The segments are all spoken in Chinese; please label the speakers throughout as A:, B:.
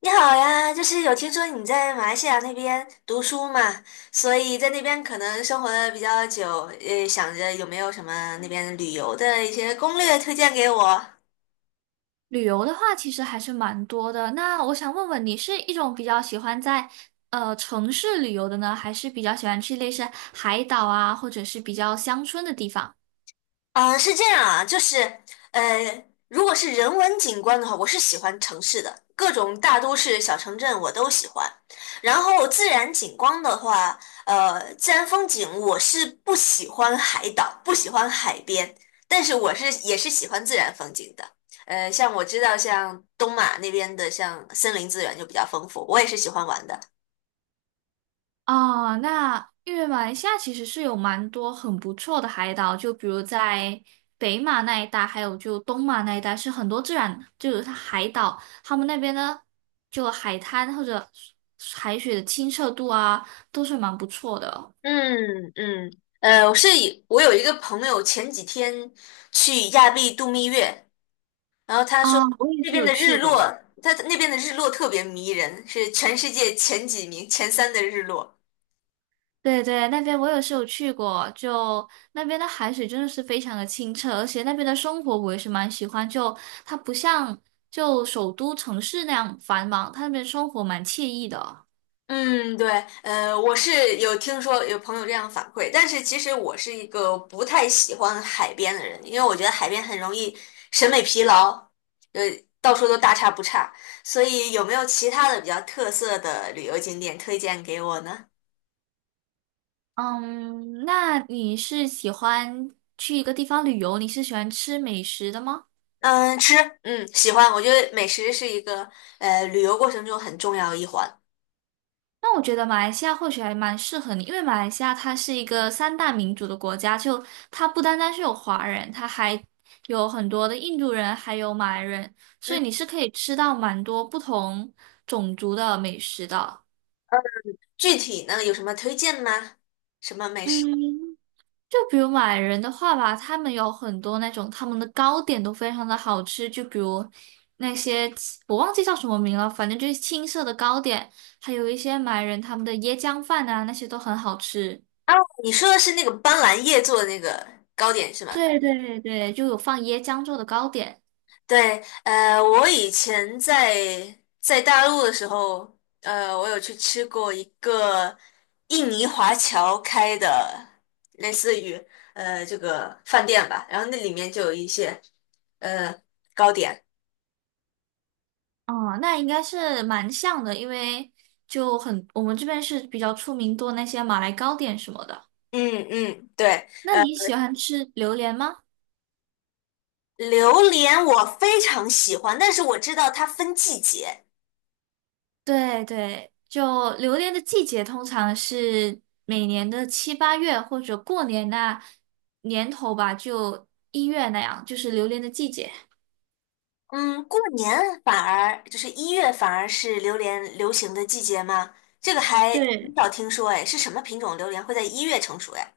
A: 你好呀，就是有听说你在马来西亚那边读书嘛，所以在那边可能生活的比较久，想着有没有什么那边旅游的一些攻略推荐给我？
B: 旅游的话，其实还是蛮多的。那我想问问你，是一种比较喜欢在城市旅游的呢，还是比较喜欢去类似海岛啊，或者是比较乡村的地方？
A: 啊，是这样啊，就是,如果是人文景观的话，我是喜欢城市的，各种大都市、小城镇我都喜欢。然后自然景观的话，自然风景我是不喜欢海岛，不喜欢海边，但是我是也是喜欢自然风景的。像我知道，像东马那边的，像森林资源就比较丰富，我也是喜欢玩的。
B: 哦，那因为马来西亚其实是有蛮多很不错的海岛，就比如在北马那一带，还有就东马那一带，是很多自然就是它海岛，他们那边呢就海滩或者海水的清澈度啊，都是蛮不错的
A: 嗯嗯，我是我有一个朋友前几天去亚庇度蜜月。然后他说
B: 啊，我也
A: 这
B: 是
A: 边
B: 有
A: 的
B: 去
A: 日落，
B: 过。
A: 他那边的日落特别迷人，是全世界前几名、前三的日落。
B: 对对，那边我也是有去过，就那边的海水真的是非常的清澈，而且那边的生活我也是蛮喜欢，就它不像就首都城市那样繁忙，它那边生活蛮惬意的哦。
A: 嗯，对，我是有听说有朋友这样反馈，但是其实我是一个不太喜欢海边的人，因为我觉得海边很容易审美疲劳，呃，到处都大差不差，所以有没有其他的比较特色的旅游景点推荐给我呢？
B: 嗯，那你是喜欢去一个地方旅游，你是喜欢吃美食的吗？
A: 嗯，吃，嗯，喜欢，我觉得美食是一个旅游过程中很重要的一环。
B: 那我觉得马来西亚或许还蛮适合你，因为马来西亚它是一个三大民族的国家，就它不单单是有华人，它还有很多的印度人，还有马来人，所
A: 嗯。
B: 以你是可以吃到蛮多不同种族的美食的。
A: 具体呢有什么推荐吗？什么美食？
B: 嗯，就比如马来人的话吧，他们有很多那种他们的糕点都非常的好吃，就比如那些我忘记叫什么名了，反正就是青色的糕点，还有一些马来人他们的椰浆饭啊，那些都很好吃。
A: 哦，你说的是那个斑斓叶做的那个糕点是吗？
B: 对对对，就有放椰浆做的糕点。
A: 对，我以前在大陆的时候，我有去吃过一个印尼华侨开的，类似于这个饭店吧，然后那里面就有一些呃糕点。
B: 哦、那应该是蛮像的，因为就很我们这边是比较出名做那些马来糕点什么的。
A: 嗯嗯，对，
B: 那你喜欢吃榴莲吗？
A: 榴莲我非常喜欢，但是我知道它分季节。
B: 对对，就榴莲的季节通常是每年的七八月或者过年那年头吧，就1月那样，就是榴莲的季节。
A: 嗯，过年反而就是一月，反而是榴莲流行的季节吗？这个还很
B: 对。
A: 少听说，哎，是什么品种榴莲会在一月成熟呀？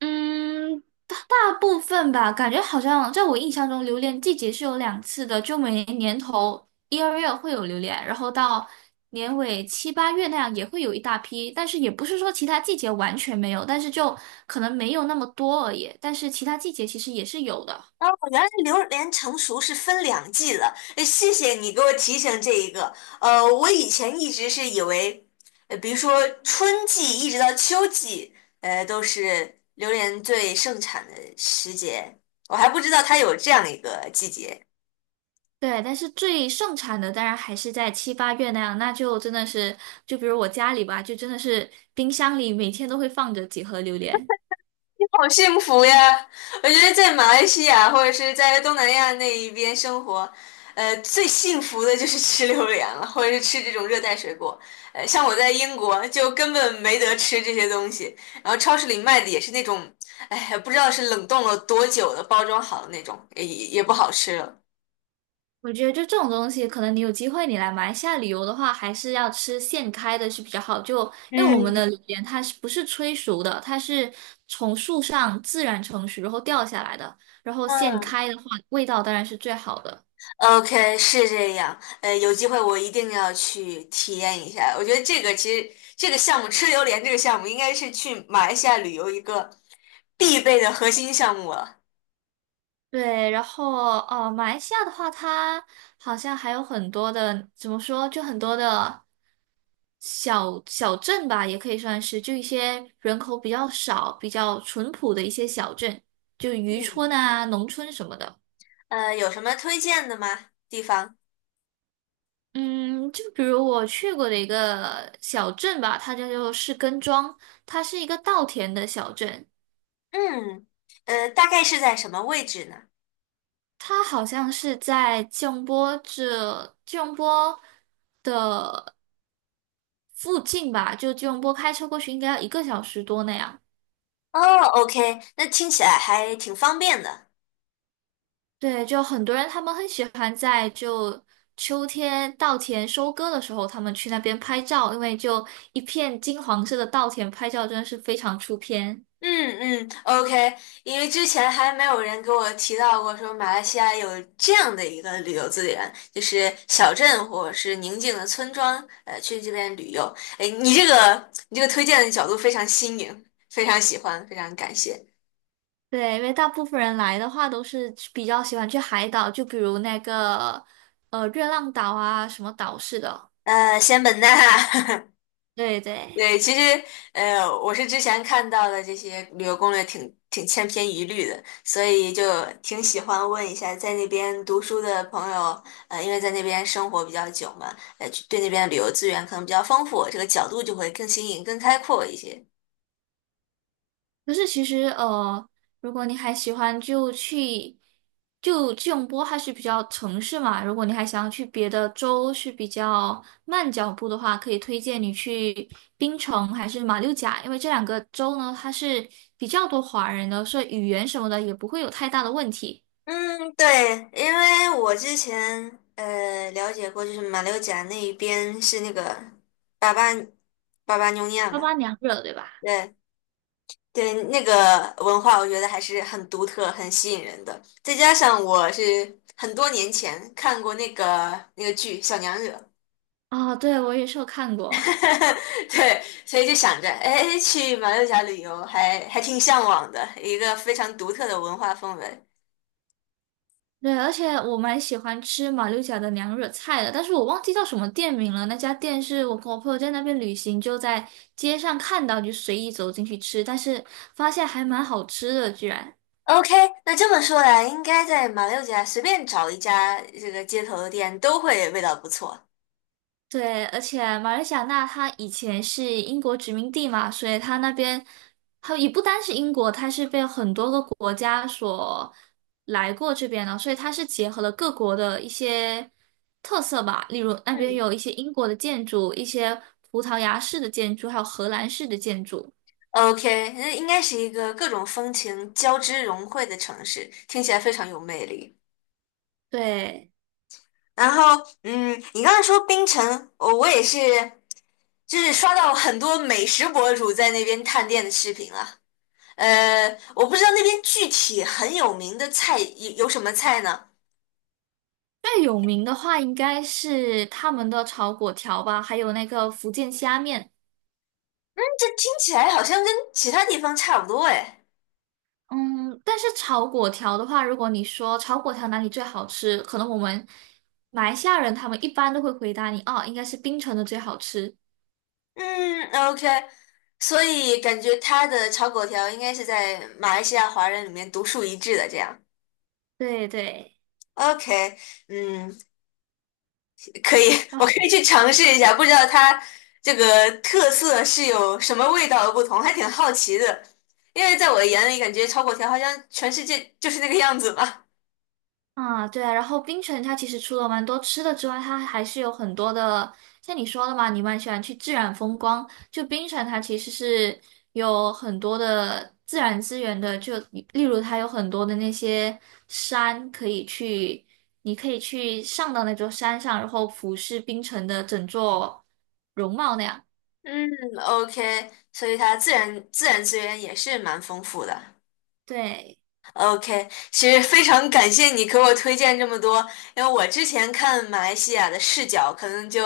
B: 嗯，大部分吧，感觉好像在我印象中，榴莲季节是有2次的，就每年年头1、2月会有榴莲，然后到年尾七八月那样也会有一大批，但是也不是说其他季节完全没有，但是就可能没有那么多而已，但是其他季节其实也是有的。
A: 哦，原来榴莲成熟是分两季了，哎谢谢你给我提醒这一个。我以前一直是以为，比如说春季一直到秋季，都是榴莲最盛产的时节，我还不知道它有这样一个季节。
B: 对，但是最盛产的当然还是在七八月那样，那就真的是，就比如我家里吧，就真的是冰箱里每天都会放着几盒榴莲。
A: 好幸福呀！我觉得在马来西亚或者是在东南亚那一边生活，最幸福的就是吃榴莲了，或者是吃这种热带水果。像我在英国就根本没得吃这些东西，然后超市里卖的也是那种，哎，不知道是冷冻了多久的，包装好的那种，也不好吃了。
B: 我觉得就这种东西，可能你有机会你来马来西亚旅游的话，还是要吃现开的是比较好。就因为我
A: 嗯，
B: 们的榴莲它是不是催熟的，它是从树上自然成熟然后掉下来的，然后现
A: 嗯。
B: 开的话，味道当然是最好的。
A: OK，是这样。有机会我一定要去体验一下。我觉得这个其实这个项目吃榴莲这个项目应该是去马来西亚旅游一个必备的核心项目了。
B: 对，然后哦，马来西亚的话，它好像还有很多的，怎么说，就很多的小镇吧，也可以算是，就一些人口比较少、比较淳朴的一些小镇，就渔村
A: 嗯，
B: 啊、农村什么的。
A: 有什么推荐的吗？地方？
B: 嗯，就比如我去过的一个小镇吧，它叫做士根庄，它是一个稻田的小镇，
A: 嗯，大概是在什么位置呢？
B: 它好像是在吉隆坡附近吧，就吉隆坡开车过去应该要1个小时多那样。
A: 哦，OK，那听起来还挺方便的。
B: 对，就很多人他们很喜欢在就秋天稻田收割的时候，他们去那边拍照，因为就一片金黄色的稻田拍照真的是非常出片。
A: 嗯嗯，OK，因为之前还没有人给我提到过说马来西亚有这样的一个旅游资源，就是小镇或者是宁静的村庄，去这边旅游。哎，你这个推荐的角度非常新颖，非常喜欢，非常感谢。
B: 对，因为大部分人来的话都是比较喜欢去海岛，就比如那个热浪岛啊什么岛似的。
A: 仙本那，
B: 对对。
A: 对，其实，我是之前看到的这些旅游攻略挺千篇一律的，所以就挺喜欢问一下在那边读书的朋友，因为在那边生活比较久嘛，对那边的旅游资源可能比较丰富，这个角度就会更新颖、更开阔一些。
B: 可是其实，如果你还喜欢就去，就吉隆坡它是比较城市嘛，如果你还想要去别的州是比较慢脚步的话，可以推荐你去槟城还是马六甲，因为这两个州呢，它是比较多华人的，所以语言什么的也不会有太大的问题。
A: 嗯，对，因为我之前了解过，就是马六甲那一边是那个巴巴巴巴妞亚
B: 八
A: 嘛，
B: 八娘热对吧？
A: 对，对，那个文化我觉得还是很独特、很吸引人的。再加上我是很多年前看过那个剧《小娘惹》，
B: 啊、对，我也是有看过。
A: 对，所以就想着，哎，去马六甲旅游还挺向往的，一个非常独特的文化氛围。
B: 对，而且我蛮喜欢吃马六甲的娘惹菜的，但是我忘记叫什么店名了。那家店是我跟我朋友在那边旅行，就在街上看到，就随意走进去吃，但是发现还蛮好吃的，居然。
A: OK，那这么说来，应该在马六甲随便找一家这个街头的店都会味道不错。
B: 对，而且马来西亚那它以前是英国殖民地嘛，所以它那边，它也不单是英国，它是被很多个国家所来过这边的，所以它是结合了各国的一些特色吧，例如那边
A: 嗯，
B: 有一些英国的建筑，一些葡萄牙式的建筑，还有荷兰式的建筑。
A: OK，那应该是一个各种风情交织融汇的城市，听起来非常有魅力。
B: 对，
A: 然后，嗯，你刚才说冰城，我也是，就是刷到很多美食博主在那边探店的视频了。呃，我不知道那边具体很有名的菜有什么菜呢？
B: 最有名的话应该是他们的炒粿条吧，还有那个福建虾面。
A: 这听起来好像跟其他地方差不多哎。
B: 嗯，但是炒粿条的话，如果你说炒粿条哪里最好吃，可能我们马来西亚人他们一般都会回答你，哦，应该是槟城的最好吃。
A: 嗯，OK，所以感觉他的炒粿条应该是在马来西亚华人里面独树一帜的这样。
B: 对对，
A: OK，嗯，可以，
B: 然
A: 我可
B: 后
A: 以去尝试一下，不知道它这个特色是有什么味道的不同，还挺好奇的。因为在我的眼里，感觉炒粿条好像全世界就是那个样子嘛。
B: 然后槟城它其实除了蛮多吃的之外，它还是有很多的，像你说的嘛，你蛮喜欢去自然风光。就槟城它其实是有很多的自然资源的，就例如它有很多的那些山可以去，你可以去上到那座山上，然后俯视槟城的整座容貌那样。
A: 嗯，OK，所以它自然资源也是蛮丰富的。
B: 对，
A: OK，其实非常感谢你给我推荐这么多，因为我之前看马来西亚的视角，可能就，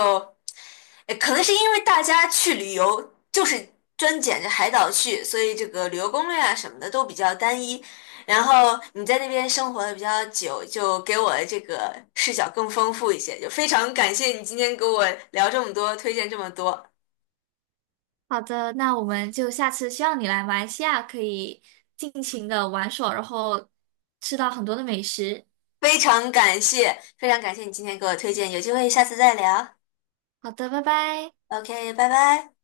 A: 可能是因为大家去旅游就是专捡着海岛去，所以这个旅游攻略啊什么的都比较单一。然后你在那边生活的比较久，就给我这个视角更丰富一些。就非常感谢你今天给我聊这么多，推荐这么多，
B: 好的，那我们就下次希望你来马来西亚可以尽情的玩耍，然后吃到很多的美食。
A: 非常感谢，非常感谢你今天给我推荐，有机会下次再聊。
B: 好的，拜拜。
A: OK，拜拜。